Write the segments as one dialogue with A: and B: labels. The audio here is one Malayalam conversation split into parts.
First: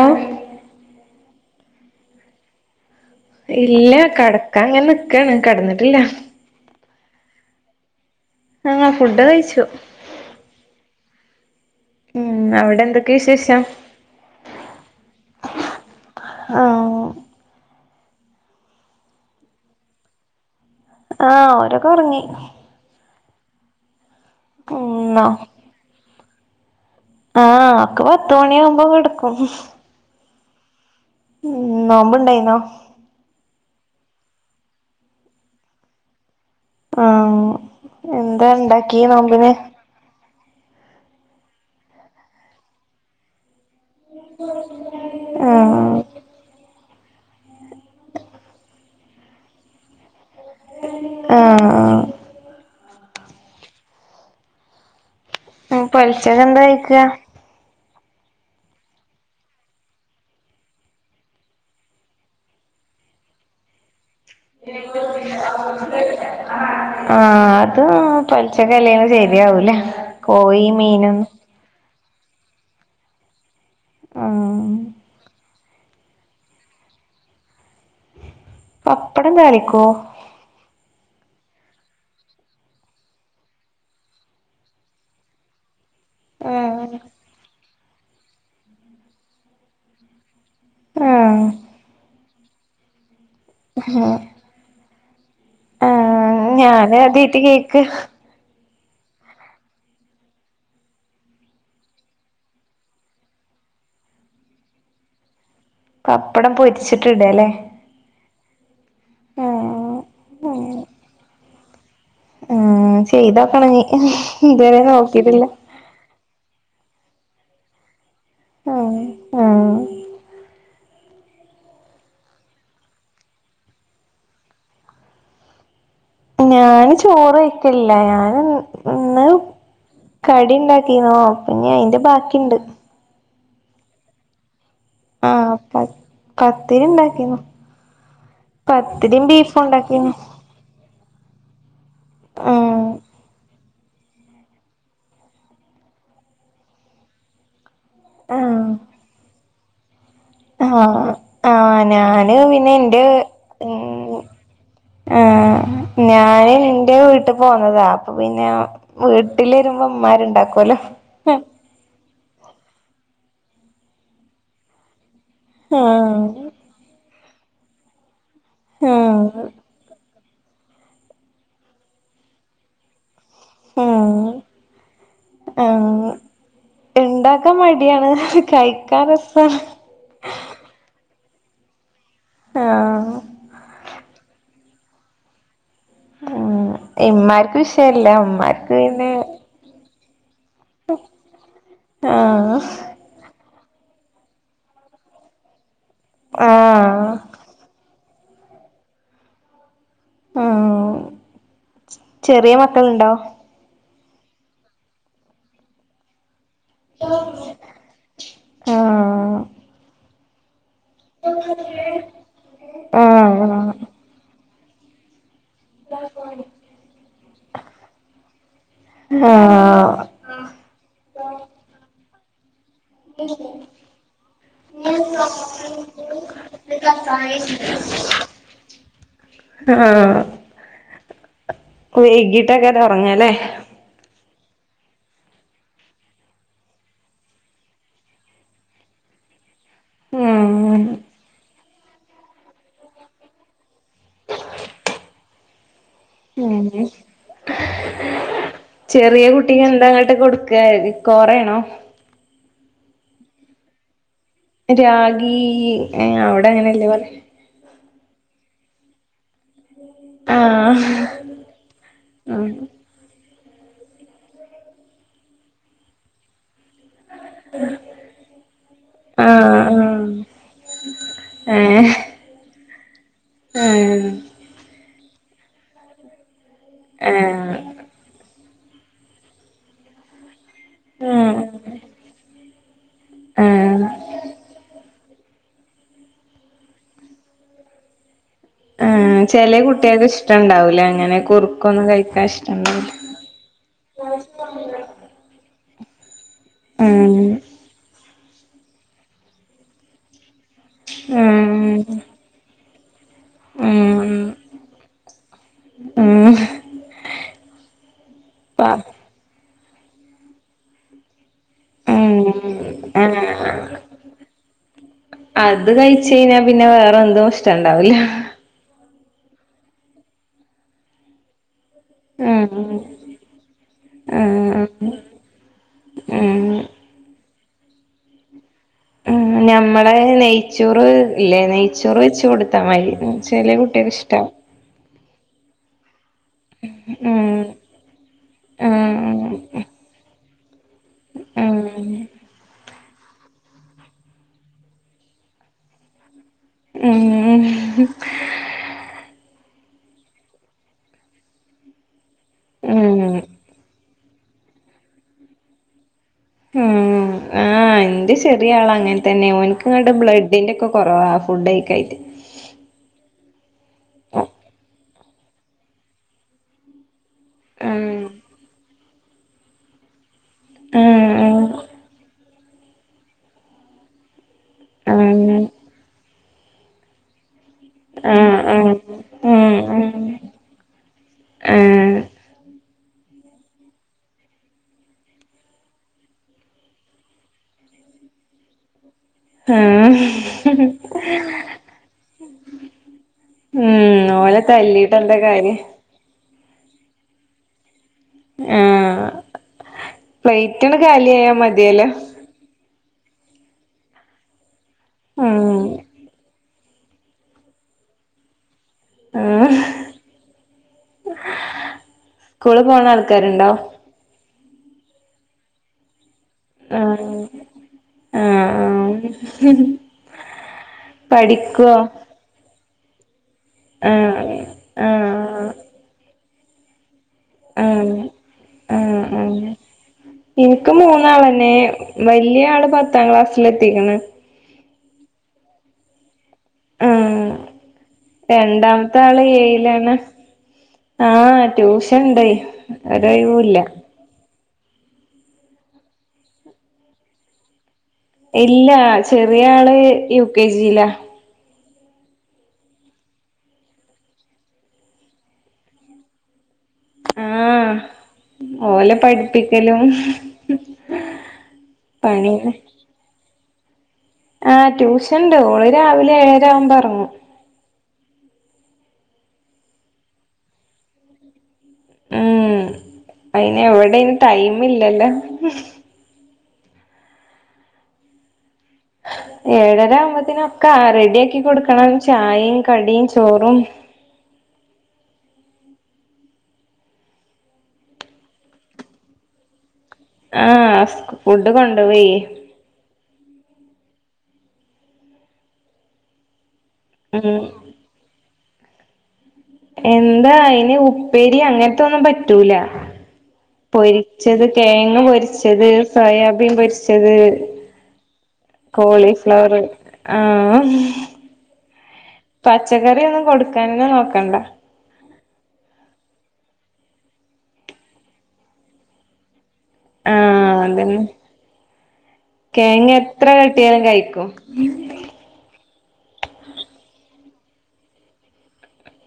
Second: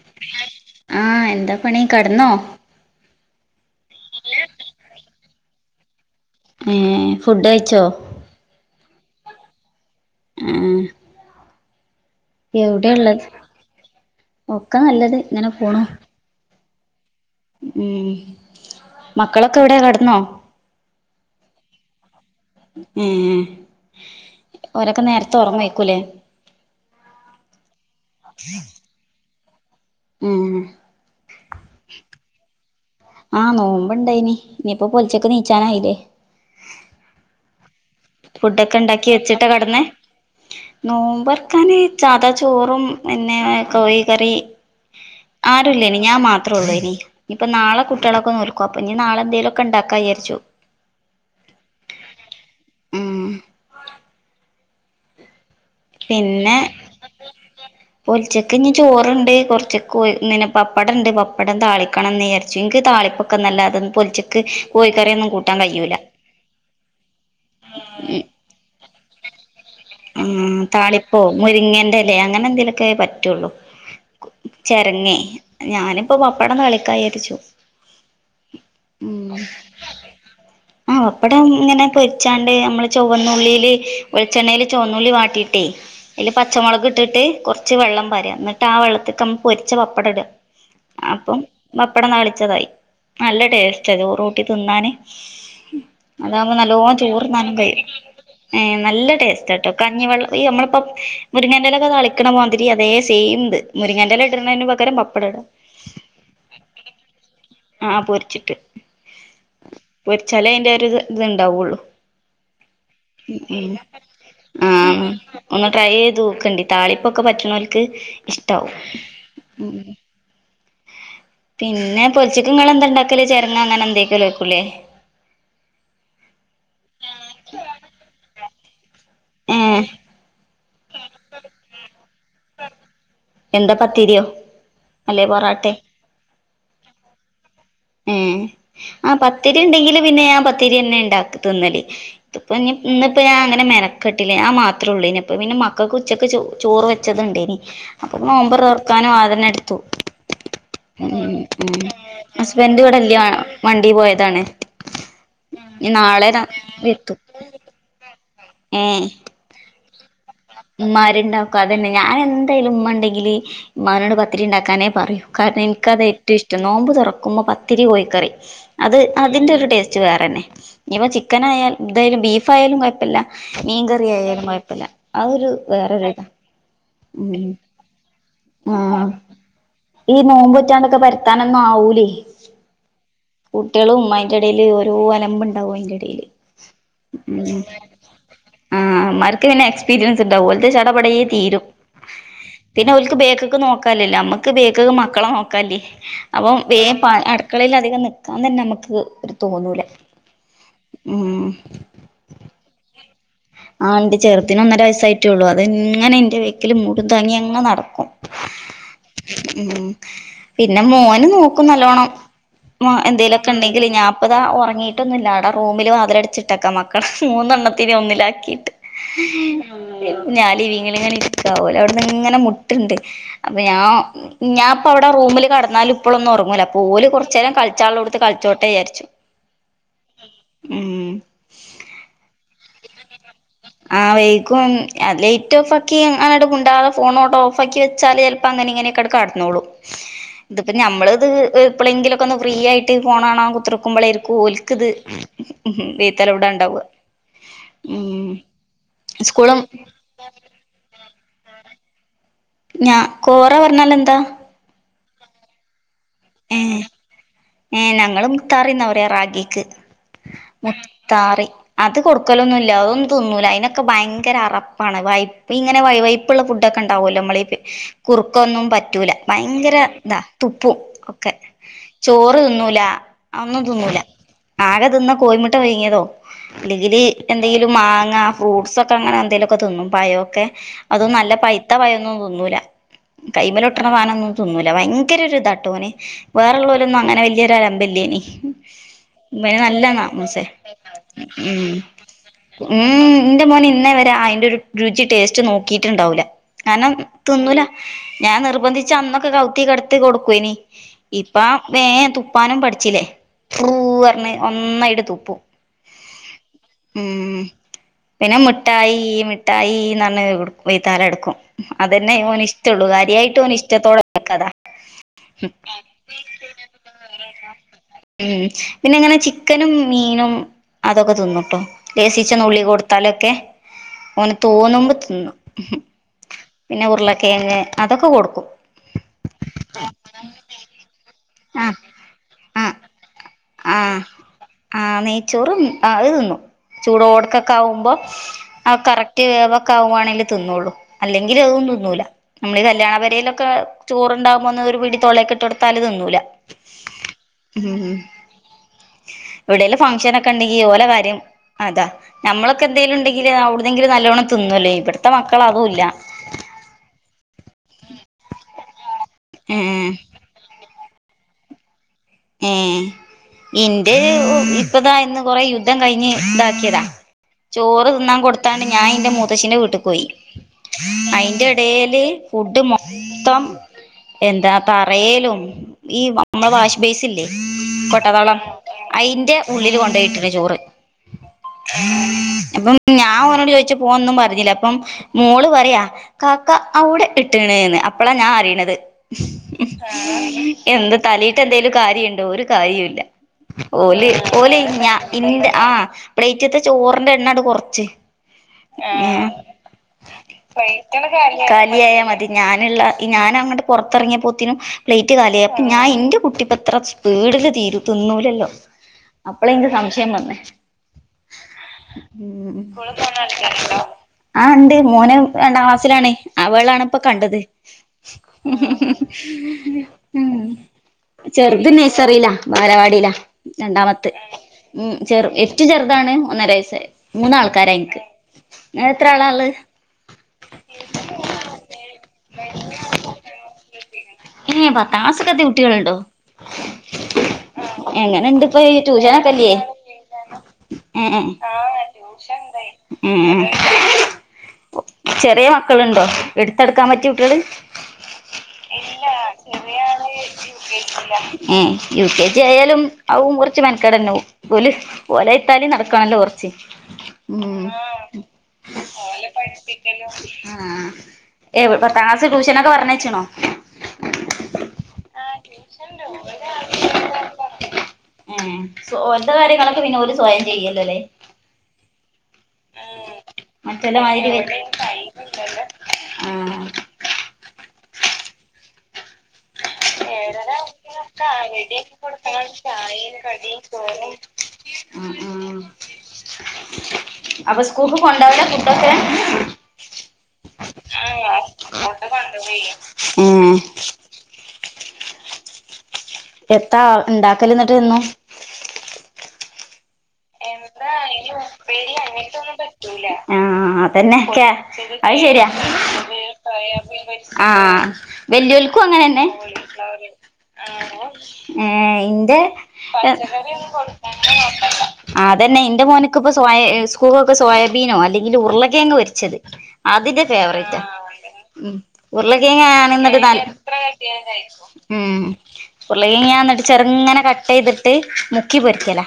A: ഓ
B: ആഹ് എന്താ പണി കട്ന്നോ?
A: ഇല്ല കടക്കാങ്ങനെ നിക്കാണ് കിടന്നിട്ടില്ല
B: ഏഹേ ഫുഡ് കഴിച്ചോ?
A: ആഹാ ഫുഡൊക്കെ കഴിച്ചു
B: ഏഹേ
A: ഉം അവിടെ എന്തൊക്കെ
B: എവിടെള്ളത്
A: വിശേഷം
B: ഒക്കെ നല്ലത് ഇങ്ങനെ പോണു
A: ആഹ്
B: ഉം മക്കളൊക്കെവിടെ കടന്നോ?
A: ആഹ ഓരൊക്കൊറങ്ങി
B: ഏഹ് ഓരൊക്കെ
A: ഉം
B: നേരത്തെ ഒറങ്ങേക്കുലെ?
A: ആഹ് ഒക്ക പത്തുമണിയാകുമ്പോ കെടുക്കും
B: ഉം
A: ഉം നോമ്പുണ്ടായിന്നോ?
B: ആഹ് നോമ്പ്ണ്ടായിനി ഇനിയിപ്പൊ പൊൽച്ചക്ക് നീച്ചാനായില്ലേ?
A: ആഹ് എന്താ ഇണ്ടാക്കി നോമ്പിന്?
B: നോമ്പർക്കാന് സാധാ ചോറും പിന്നെ കോഴി കറി
A: ആഹ്
B: ആരുല്ലേനി ഞാൻ മാ ത്രൊള്ളേനി ഇഞ്പ്പ നാളെ കുട്ടികളൊക്കെ നോൽക്കും അപ്പഞ് നാളെന്തെലുവൊക്കെ ഇണ്ടാക്കാ വിചാര്ച്ചു
A: ആഹ്
B: ഉം
A: പൊലച്ചക്ക്
B: പിന്നെ
A: എന്താ കഴിക്കാ
B: പൊൽച്ചക്ക്ഞ് ചോറ്ണ്ട് കൊറച്ച് കോ പിന്നെ പപ്പടണ്ട് പപ്പടം താളിക്കണെന്ന് വിചാരിച്ച് ഇൻക്ക് താളിപ്പ ന്നല്ലാതെ പൊൽച്ചക്ക് കോഴിക്കറിയൊന്നും കൂട്ടാൻ കഴിയൂല്ല
A: ആഹ അത് പലച്ച കലയിന് ശരിയാവൂലേ
B: ആ താളിപ്പോ മുരിങ്ങേറല്ലേ അങ്ങനെ എന്തേലുമൊക്കെ പറ്റുള്ളൂ
A: ആഹ്
B: ചെരങ്ങേ ഞാനിപ്പോ പപ്പടം താ ളിക്കായിരിച്ചു
A: പപ്പട താളിക്കോ?
B: ആഹ് അപ്പടം ഇങ്ങനെ പൊരിച്ചാണ്ട് നമ്മള് ചൊവ്വന്നുള്ളിൽ വെളിച്ചെണ്ണൽ ചുവന്നൂലി വാട്ടിയിട്ടേ അല് പച്ചമുളക്
A: ആഹ്
B: ഇട്ടിട്ട് കുറ കുറച്ച് വെള്ളം പാര എന്നിട്ട് ആ വെള്ളത്തിലക്ക നമ്മ പൊരിച്ച പപ്പടം ഇട അപ്പം
A: ആഹ്
B: പപ്പടം താളിച്ചതായി നല്ല ടേസ്റ്റ് അത് ചോറൂട്ടി തിന്നാന്
A: ആഹ്
B: അതാകുമ്പോൾ
A: ഞാന്
B: നല്ലോണം ചോറ്
A: ആദ്യായിട്ട്
B: നാലും
A: കേക്ക
B: കഴുംഏ നല്ല ടേസ്റ്റ് ആട്ട് കഞ്ഞിവെള്ളം ഈ നമ്മളിപ്പ മുരിങ്ങേൻന്റെയിലൊക്കെ തളിക്കണ പോതിരി അതേ സെയിംത് മുരിങ്ങാൻന്റെല്ല ഇടന്നതിന് പകരം പപ്പട ഇട
A: പപ്പടം പൊരിച്ചിട്ട്ടല്ലേ
B: ആഹ പൊരിച്ചിട്ട്
A: ആഹ്
B: പൊരിച്ചാലേ അതിന്റെ ഒരു ഇത് ഇണ്ടാവുള്ളു
A: ഉ ചെയ്താക്കണ ന
B: ആ
A: ഇതുവരെ നോക്കിട്ടില്ല
B: ഒന്ന് ട്രൈ ചെയ്ത് നോക്കണ്ടി താളിപ്പൊക്കെ പറ്റണവലക്ക് ഇഷ്ടാവും
A: ആഹ് ആഹ്
B: പിന്നെ പൊല ക്കങ്ങൾ എന്തതുണ്ടാക്കല്േ ചെറങ്ങാ അങ്ങനെ എന്തക്കോക്കൂല്ലേ
A: ഞാന് ചോറ് വയ് ക്കില്ല ഞൻ ഇന്ന്
B: ഏ
A: കടി ഉണ്ടാക്കിന്നോ പിന്നെ അയിന്റെ ബാക്കിണ്ട്
B: എന്താ പത്തീരിയോ?
A: ആഹ പ പത്തിരി ഉണ്ടാക്കിന്ന
B: ആ ആഹ് പത്തിരി ഉണ്ടെങ്കില്
A: ഉണ്ടാക്കീന്നു
B: പിന്നെ ഞാൻ പത്തിരി തന്നെ ഉണ്ടാക്ക തിന്നല് ഇപ്പൊ ഇനി
A: ആഹ്
B: ഇന്ന ഇപ്പോ ഞ അങ്ങനെ മെനക്കെട്ടില്ല ഞാ മാത്രേള്ളൂ ഇനിപ്പ പിന്നെ മക്കൾക്ക് ഉച്ചൊക്കെ ചോറ് വെച്ചതുണ്ട് ഇനി അപ്പൊ നോമ്പർ തറക്കാനും അതന്നെ എടുത്തു
A: ആഹ
B: ഉം
A: ആഹ
B: ഉം
A: ഞാന് പിന്നെ
B: ഹസ്ബൻഡ്
A: എന്റെ
B: ഇവിടില്ല വണ്ടി
A: ഉം
B: പോയതാണ്
A: ആഹ
B: ഇനി നാളെ രാ
A: ഞാന് ന്റെ
B: എത്തും
A: വീട്ട പോന്നതാ അപ്പൊ പിന്നെ
B: ഏഹ്
A: വീട്ടിൽ വരുമ്പോ മാരുണ്ടാക്കല്ലോ
B: മാരുണ്ടാക്കും അതന്നെ ഞാൻ എന്തായാലും ഉമ്മ ഉണ്ടെങ്കില് ഉമ്മാനോട് പതിരി ഉണ്ടാക്കാനേ പറയും കാരണം
A: അങ്ങനെ
B: എനിക്കതേറ്റോഷ്ടം നോമ്പ് തുറക്കുമ്പോ പത്തിരി കോയിക്കറി അത് അതിന്റൊരു ടേസ്റ്റ് വേറെന്നെ ഇനിപ്പ ചിക്കനായാലും ന്തായാലും ബീഫായാലും കുഴപ്പൂല്ല മീൻകറിയായാലും കൊഴപ്പില്ല അതൊരു
A: ആഹ്
B: വേറരുതാ ഉഹ്
A: ഇണ്ടാക്കാൻ മടിയാണ് കഴിക്കാൻ
B: ആഹ്
A: രസാണ്
B: ഈ നോമ്പറ്റാണ്ടൊക്കെ പരുത്താനൊന്നാവൂലേ
A: ആഹ്
B: കുട്ട്യളും ഇമ്മായിന്റിടയില് ഒരലമ്പുണ്ടാവും അയിന്റെ ഇടയില്
A: ഉം ഇമ്മാക്ക് വിഷയല്ല ഇമ്മാക്ക് പിന്നെ
B: ഓക്ക് പിന്നെ എക്സ്പീരിയൻസിണ്ടാവും ഓളത് ചടപടയെ തീരും
A: ആഹ്
B: പിന്നെ ഓൾക്ക് ബേക് നോക്കല്ല നമ്മക്ക് ബേക്ക് മക്കളെ നോക്കേ അപ്പൊ വേ
A: ആഹ്
B: അടുക്കളൽ അധികം നിക്കാൻ തന്നെ നമുക്ക് ഒരു തോന്നൂല
A: ആഹ്
B: ഉഹ്
A: ചെറിയ മക്കളുണ്ടോ
B: ആ ഇണ്ട് ചെറുതിന് ഒന്നര വയസ്സായിട്ടേള്ളൂ അതിങ്ങനെ എന്റെ ബാക്കിൽ മുടും താങ്ങിയങ്ങനെ നടക്കും
A: ആഹ്
B: ഉം പിന്നെ മോനുനോക്കും നല്ലോണ്ണം
A: ആഹ്
B: എന്തേലോക്കെ ഉണ്ടെല് ഞാൻ ഇപ്പതാ ഉറങ്ങി ങ്ങിട്ടൊന്നുല്ല ആട റൂമിൽ വാതിലടിച്ചിട്ടക്കാം മക്കള മൂന്നെണ്ണത്തിനേം ഒന്നിലാക്കി
A: ആഹ്
B: ഞാ ഇങ്ങ ഇങ്ങനെ ഇരിക്കാവല അവിടന്ന് ഇങ്ങനെ ണ്ട് അപ്പൊ ഞാ ഞാൻപ്പ അവിടെ റൂമില് കെ ടന്നാലും ഇപ്പോഴൊന്നും ഉറങ്ങൂല ഓല് കുറച്ചേരം കളിച്ചളോടുത്ത് കളിച്ചോട്ടേ വിചരിച്ചു
A: ആഹ് വൈകിട്ടങ്ങനെ ഉറങ്ങാല്ലേ
B: ആഹ് വൈക്കും ലൈറ്റ് ഓഫാക്കി അങ്ങട്ട് മിണ്ടാതെ ഫോൺ ഓട്ടോ ഓഫ് ആക്കി വെച്ചാല് പ്പങ്ങനിങ്ങനൊക്കട് കിടന്നോളു ഇത്പ്പ
A: ഉം
B: നമ്മളത് എപ്പോളെങ്കിലൊക്കെ ഒന്ന് ഫ്രീയായിട്ട് ഫോണാണകുത്തിറുക്കുമ്പോളായിരിക്കും ഒൽക്ക്ത് ചെലവ്ടെ ഉണ്ടാവ
A: അങ്ങനെ
B: ഉഹ്
A: ചെറിയ കുട്ടിനന്താങ്ങോട്ട് കൊടുക്ക കോറയാണോ?
B: ഞാ കോറ പറഞ്ഞാലെന്താ?
A: രാഗി ഏഹ് അവിടങ്ങനെയല്ലേ പറ?
B: ഏഹ് ഞങ്ങൾ മുത്താറിന്നപറയ റാഗിക്ക്
A: ആഹ്
B: മുത്താറി അത് കൊടുക്കലൊന്നുല്ല അയൊന്നും തിന്നൂല അയിനൊക്കെ ഭയങ്കര അറപ്പാണ് വൈപ്പ ഇങ്ങനെ വൈ വൈ ഇപ്പോള്ള ഫുഡ്‌ക്കിണ്ടാവുയല്ലോ മ്മൾ കുറുക്കൊന്നും പറ്റൂല ഭയങ്കര
A: ആഹ്
B: ഇതാ തുപ്പും ഒക്കെ
A: ഏഹ്
B: ചോറ് തിന്നൂല ഒന്നും തിന്നൂല ആകെ തിന്ന കോയിമുട്ട പുയുങ്ങിയതോ അല്ലെങ്കില്
A: ആഹ്
B: എന്തെങ്കിലും മാങ്ങ ഫ്രൂട്ട്സൊക്കെ ങ്ങനെന്തെങ്കലൊക്കെ തിന്നും പയൊക്കെ
A: ആഹ്
B: അതും നല്ല
A: ആഹ്
B: പൈത്ത പയൊന്നും ഓ തിന്നൂല കൈമലോട്ടണ
A: ആഹ്
B: സാനൊന്നു തിന്നൂല ഓ ഭ ഭയങ്കര ഒരു ഇതാട്ടോ ഓന് വേറുള്ളോലൊന്നും അങ്ങനെ വല്യൊരു അലമ്പല്ലേനി
A: ആഹ്
B: മ്മായി
A: ചെല കുട്ടികൾക്ക്
B: നല്ലന്നമൂസെ
A: ഇഷ്ടണ്ടാവൂല അങ്ങനെ
B: ഏഹ്
A: കുറുക്കൊന്നും കഴിക്കാൻ ഇഷ്ടണ്ടാവൂല
B: നന്റെ മോൻ ഇന്നേവരെ അയിന്റെ ഒരു രുചി ടേസ്റ്റ് നോക്കിട്ടുണ്ടാവില്ല കാരണം
A: ഉം
B: തിന്നൂല ഞാൻ നിർബന്ധിച്ച് അന്നൊക്കെ കൗത്തിക്കെടത്തി കൊടുക്കു ഇനി ഇപ്പ
A: ഉം
B: തുപ്പാൻ പഠിച്ചില്ലേ ഫ്രു
A: ഉം
B: പറഞ് ഒന്നയിട് തുപ്പു
A: ഉം
B: ഉം പിന്നെ
A: പ
B: മിഠായി മിഠായി ന്ന് പറഞ്ഞ് വയ്യാത്താലേ നടക്കും അതന്നെ
A: ഉം
B: ഈമോനിഷ്ടുള്ളു കാര്യായിട്ട്
A: ആഹ്
B: ഓന് ഇഷ്ടത്തോടെക്കഥാ
A: ചെയഞ്ഞാ പിന്നെ വേറെ എന്തു ഇഷ്ടണ്ടാവില്ല
B: ഉം പിന്നിങ്ങനെ ചിക്കനും മീനും അതൊക്കെ തിന്നുട്ടോ ലേസിച്ച
A: ഉം
B: നുള്ളി കൊടുത്താലൊക്കെ
A: ഉം
B: ഓന്
A: ആഹ്
B: തോന്നുമ്പോ തിന്നും
A: ഉം
B: പിന്നെ ഉരുളക്കേങ്ങ് അതൊക്കെ കൊടുക്കും
A: ഉം ഞമ്മളെ നെയ്ച്ചൂറ് ഇല്ലേ
B: ആഹ്
A: നെയ്ച്ചൂറ് വച്ച് കൊടുത്താ
B: ആഹ്
A: മതി വെല്ല്യ കുട്ട്യലെ
B: ആഹ്
A: ഇഷ്ട്ടാ
B: ആഹ് നെയ്ച്ചോറും അയ് തിന്നു ചൂടോടൊക്കെ
A: ഉം
B: ആവുമ്പോ ആ കറക്റ്റ്
A: ആഹ്
B: വേവക്ക ആവുയാണെങ്കിൽ തിന്നുള്ളൂ അല്ലെങ്കിൽ
A: ഉം
B: അതും തിന്നൂല നമ്മള് ഈ കല്യാണ പെരയിലൊക്കെ ചോറുണ്ടാവുമ്പോന്ന് ഒരു പിടിത്തൊളൊക്ക് ഇട്ട്ടുത്താലത് തിന്നൂല
A: ഉം
B: ഇവിടെലും ഫംഗങ്ഷൻ ഒക്കെ ഉണ്ടെങ്കി ഓലെ കാര്യം അതാ നമ്മളൊക്കെ എന്തെങ്കലും
A: ഉം
B: ഉണ്ടെങ്കില് അവിടെങ്കിലും നല്ലവണ്ണം തിന്നുല്ലേ ഇവിടത്തെ മക്കള് അതുല്ല
A: ഉം ആഹ് എന്റെ ചെറിയ ആള് അങ്ങനെ തന്നെ ഓൻക്ക്
B: ഏഹ്
A: ഇങ്ങട്ട് ബ്ലഡിന്റെ ഒക്കെ കൊറവ ഫുഡ് കഴിക്കായിട്ട്
B: ഏഹ് ഇന്റെ
A: ഉം
B: ഇപ്പതാ ഇന്ന് കൊറെ യുദ്ധം കഴിഞ്ഞ് ഇതാക്കിയതാ ചോറ് തിന്നാൻ കൊടുത്താണ്ട് ഞാൻ എൻ്റെ മൂത്തശ്ശിന്റെ വീട്ടിൽ പോയി
A: ആഹ്
B: അയിന്റെടേൽ ഫുഡ് മൊത്തം എന്താ
A: ആഹ്
B: തറേലും ഈ നമ്മളെ വാഷ് ബേസ് ഇല്ലേ
A: ആഹ്
B: കൊട്ടത്തോളം
A: ആഹ് ആഹ്
B: അയിന്റെ
A: ഉം
B: ഉള്ളില്
A: ഉം
B: കൊണ്ടുപോയിട്ടിണ് ചോറ്
A: ആഹ്
B: അപ്പം ഞാൻ ഓനോട് ചോയിച്ചപോന്നും പറഞ്ഞില്ല അപ്പം മോള് പറയാ കാക്ക അവിടെ ഇട്ടണ്ന്ന് അപ്പോളാ ഞാൻ അറിയണത്
A: ആഹ്
B: എന്ത് തലി എന്തേലും കാര്യുണ്ടോ ഒരു കാര്യില്ല ഓ ല്
A: ഉം
B: ഓലെ ഞ
A: തല്ലിട്ട് എന്താ കാര്യം
B: ഇന്റെആഹ് പ്ളേറ്റത്തെ ചോറിന്റെ എണ്ണണ് കുറച്ച് ആഹ്
A: പ്ലേറ്റണ്
B: പ്ലേറ്റ്കള്
A: കാലിയായാ മതിയല്ലോ
B: കാലിയായ മതി ഞാനുള്ള ഞാനങ്ങട്ട് പുറത്തിറിയപ്പോത്തിനും പ്ലേറ്റ് കാലിയ
A: ഉം
B: അപ്പം ഞാന് എന്റെ കുട്ട ട്ടിപ്പത്ര സ്പീഡില് തീന്നൂലല്ലോ അപ്പള
A: ആഹ്
B: ഇന്റെ സംശയം വന്നേ ഉം കൂടെ പോണ ആൾക്കാരുണ്ടോ ആഹ് ഉണ്ട് മോനും രണ്ടാം ക്ലാസ്സിലാണ് അവളണിപ്പ
A: ആഹ്
B: കണ്ടത്
A: ആഹ് ആഹ്
B: ഉം ചെറുത്
A: പഠിക്കുവോ
B: നെയ്സറിയിലാ ബാലവാടിയിലാ രണ്ടാമത്ത്
A: ആഹ്
B: ഉം ചെറു
A: ആഹ്
B: ഏറ്റവും ചെറുതാണ് ഒന്നര വയസ്സായി
A: ആഹ് ആഹ്
B: ആളാ ഇള്ളെ
A: ആഹ് എനിക്ക് മൂന്നാളന്നെ വലിയ ആള് പത്താം ക്ലാസ്സിലെത്തിക്കണ്
B: ഏഹ് പത്താം ക്ലാസൊക്കെ എത്തിയ കുട്ടികളുണ്ടോ
A: ആഹ്
B: എങ്ങനെ ഇണ്ട് ഇപ്പൊ
A: രണ്ടാമത്തെ ആള്
B: ട്യൂഷനൊക്കില്ലേ
A: ഏഴിലാണ്
B: ഉം ആഹ്
A: ട്യൂഷൻ ഇണ്ട്
B: ടൂഷൻണ്ട് എന്തായി ഉം
A: ഒരൊഴിവുല്ല
B: ചെറിയ മക്കളളുണ്ടോ എടുത്തെടുക്കാൻ പറ്റിയ കുട്ടികള്
A: ഇല്ല ചെറിയ ആള് യു കെ ജിയിലാ
B: യു കെ ജി ആയാലും അതും കുറച്ച് മനക്കടന്നെ ഓല് ഓലയ്ത്താലി നടക്കാണല്ലോ കൊറച്ച് ഉം
A: ആഹ് ഓലെ പഠിപ്പിക്കലും
B: എഹ് പത്താംക്ലാസ്
A: പണിയെന്നെ
B: ട്യൂഷനൊക്കെ പറഞ്ഞേയച്ചണോ
A: ആഹ് ട്യൂഷൻ ഉണ്ട് ഓള് രാവിലെ ഏഴരാവുമ്പം എറങ്ങും
B: ഓൽതെ കാര്യങ്ങളൊക്കെ പിന്നെ ഓല് സ്വയം ചെയ്യല്ലോ അല്ലേ
A: ഉം അയിന് എവിടെ
B: മറ്റോലെ മാതിരി വെ
A: ടൈമ് ഇല്ലല്ലോ
B: ആഹ്
A: ഏഴര ആവുമ്പോത്തിനൊക്കെ റെഡിയാക്കി കൊടുക്കണം ചായയും കടിയും ചോറും
B: ഉം ഉം അപ്പൊ സ്കൂൾക്ക് കൊണ്ടാവല ഫുഡൊക്കെ
A: ആഹ് ഫുഡ് കൊണ്ടു പോവേ
B: സുഖല്ല ഉം [inaudible] എത്താ
A: ഉം
B: ഇണ്ടാക്കല് എന്നിട്ട് എന്നും
A: എന്താ അയിന് ഉപ്പേരി അങ്ങനത്തെ ഒന്നും പറ്റ റ്റൂല
B: ആഹ് അതന്നെ
A: പൊരിച്ചത്
B: കേ
A: കെഴങ്ങ്
B: അത് ശരിയാ
A: പൊരിച്ചത് സോയാബീൻ പൊരിച്ചത് ച്ചത്
B: ആഹ് വെല്ല്യോൽക്കും അങ്ങനെന്നെ
A: കോളിഫ്ലവർ ആഹ്
B: ഉം ഇന്റെ
A: പച്ചക്കറി ഒന്നും
B: പച്ചക്കറിയൊന്നും
A: കൊടുക്കാനന്നെ
B: കൊടുക്കാനെ
A: നോക്കണ്ട
B: നോക്കണ്ട അതന്നെ എന്റെ മോനക്ക ഇപ്പൊ സോ സ്കൂളൊ റെക്കെ സോയാബീനോ അല്ലെങ്കിൽ ഉരുളകിഴങ്ങ് പൊരിച്ചത് അതിന്റെ
A: ആഹ്
B: ഫേവറേറ്റ് ആ
A: അതന്നെ
B: ഉ ഉരുളക്കങ്ങാണ്
A: കിഴങ്ങ് എത്ര കിട്ടിയാലും
B: എത്രകിട്ടിയാലും കഴിക്കും ഉം ഉരുളക്കിഴങ്ങ് എന്നിട്ട് ചെറുങ്ങനെ കട്ട് ചെയ്തിട്ട് മുക്കി പൊരിക്കല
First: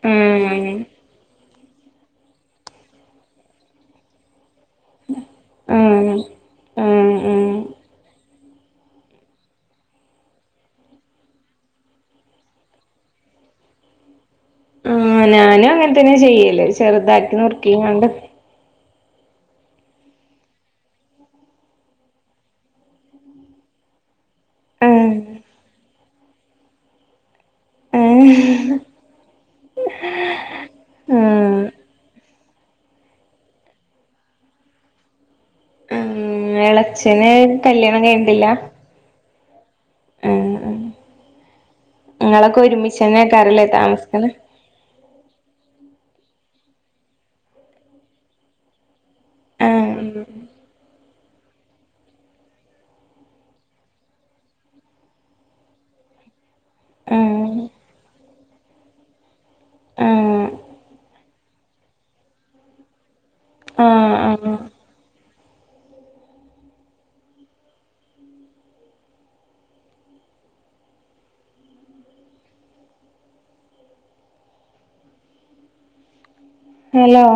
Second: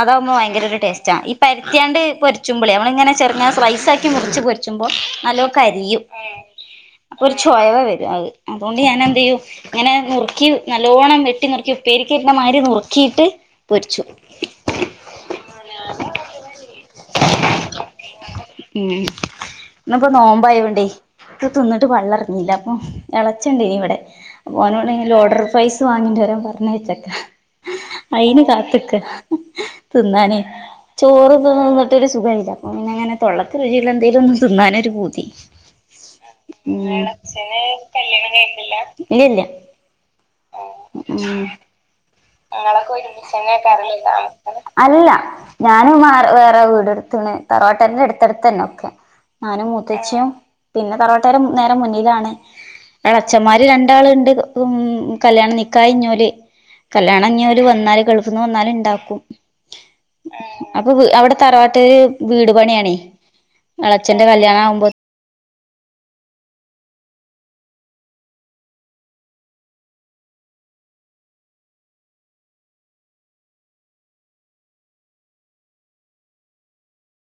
B: അതാകുമ്പോ ഭയങ്കര
A: ഉം
B: ഒരു ടേസ്റ്റ ഇ മുറിക്കാണ്ട് പൊച്ചുമ്പള നന്മളിങ്ങനെ ചെറങ്ങ സ്ലൈസാക്കി മുറിച്ച് പൊരി പോ നല്ല കരിയും
A: ഉം ഉം
B: അപ്പൊ ഒരു
A: ഉം
B: ചോയവ വരും അത് അതുകൊണ്ട് ഞാനെന്ത് ചെയ്യും ഇങ്ങനെ നുറുക്കി നല്ലോണം വെട്ടി നുറുക്കി ഉപ്പേരിക്കിട്ടണ്ട മാതിരി നുറുക്കിയിട്ട് പൊരിച്ചു
A: ആഹ് ഞാനും അങ്ങനെത്തന്നെ ചെയ്യല് ചെറുതാക്കി നുറുക്കികാണ്ട്
B: ഉം ഇന്നിപ്പൊ നോമ്പായൊണ്ടേ [unintelligible] തിന്നിട്ട് പള്ളർനീല്ല അപ്പൊ എളച്ചണ്ടെനി ഇവടെ ഓനോടെ
A: ആഹ്
B: ഓർഡർ പ്രൈസ് വാങ്ങികൊ ണ്ടരാൻ പറഞ്ഞായ്ച്ചക്ക
A: ആഹ്
B: അയിന് കാത്ത്ക്ക തിന്നാനേ ചോറ്
A: ആഹ്
B: ഇതൊന്നും തിന്നിട്ട് ഒരു സുഖം ഇല്ല അപ്പംപിന്നെങ്ങനെ തൊള്ളക്ക് രുചിയുള്ള എന്തേലും ഒന്ന് തിന്നാനൊരു പൂതി
A: ഉം എളച്ചന്
B: എളച്ഛന് കല്യാണം
A: കഴിഞ്ഞിട്ടില്ല
B: കഴിച്ചിട്ടില്ല ഇല്ല ഇല്ല ഉം നിങ്ങളൊക്കെ ഒരുമിച്ചന്നെ ആകാരല്ലേ [unintelligible] അല്ല ഞാനും വാറെ വേറെ വീടെട്ത്ത്ണ് തറവാട്ടരെന്റെ എട്ത്തട്ത്തന്നെ ഒക്കെ ഞാനും
A: ആഹ്
B: മൂത്തച്ചിയും പിന്നെ തർവാട്ടരും നേരെ മുന്നിലാണ് എളച്ഛന്മാര് രണ്ടാള്ണ്ട് ഉം കല്ല്യാണം നിക്കാഹയ്ഞ്ഞോല് കല്യാണം ഇഞ്ഞ് ഓല്
A: ആഹ്
B: വന്നാല് ഗൾഫ് ന്ന് വന്നാല് ഇണ്ടാക്കും
A: ആഹ് ആഹ്
B: അപ്പൊ അവിടെ തറവാട്ടില് വീട് പണിയാണേ എളച്ഛന്റെ
A: ആഹ്
B: കല്യാണ ആകുമ്പോ
A: ഹലോ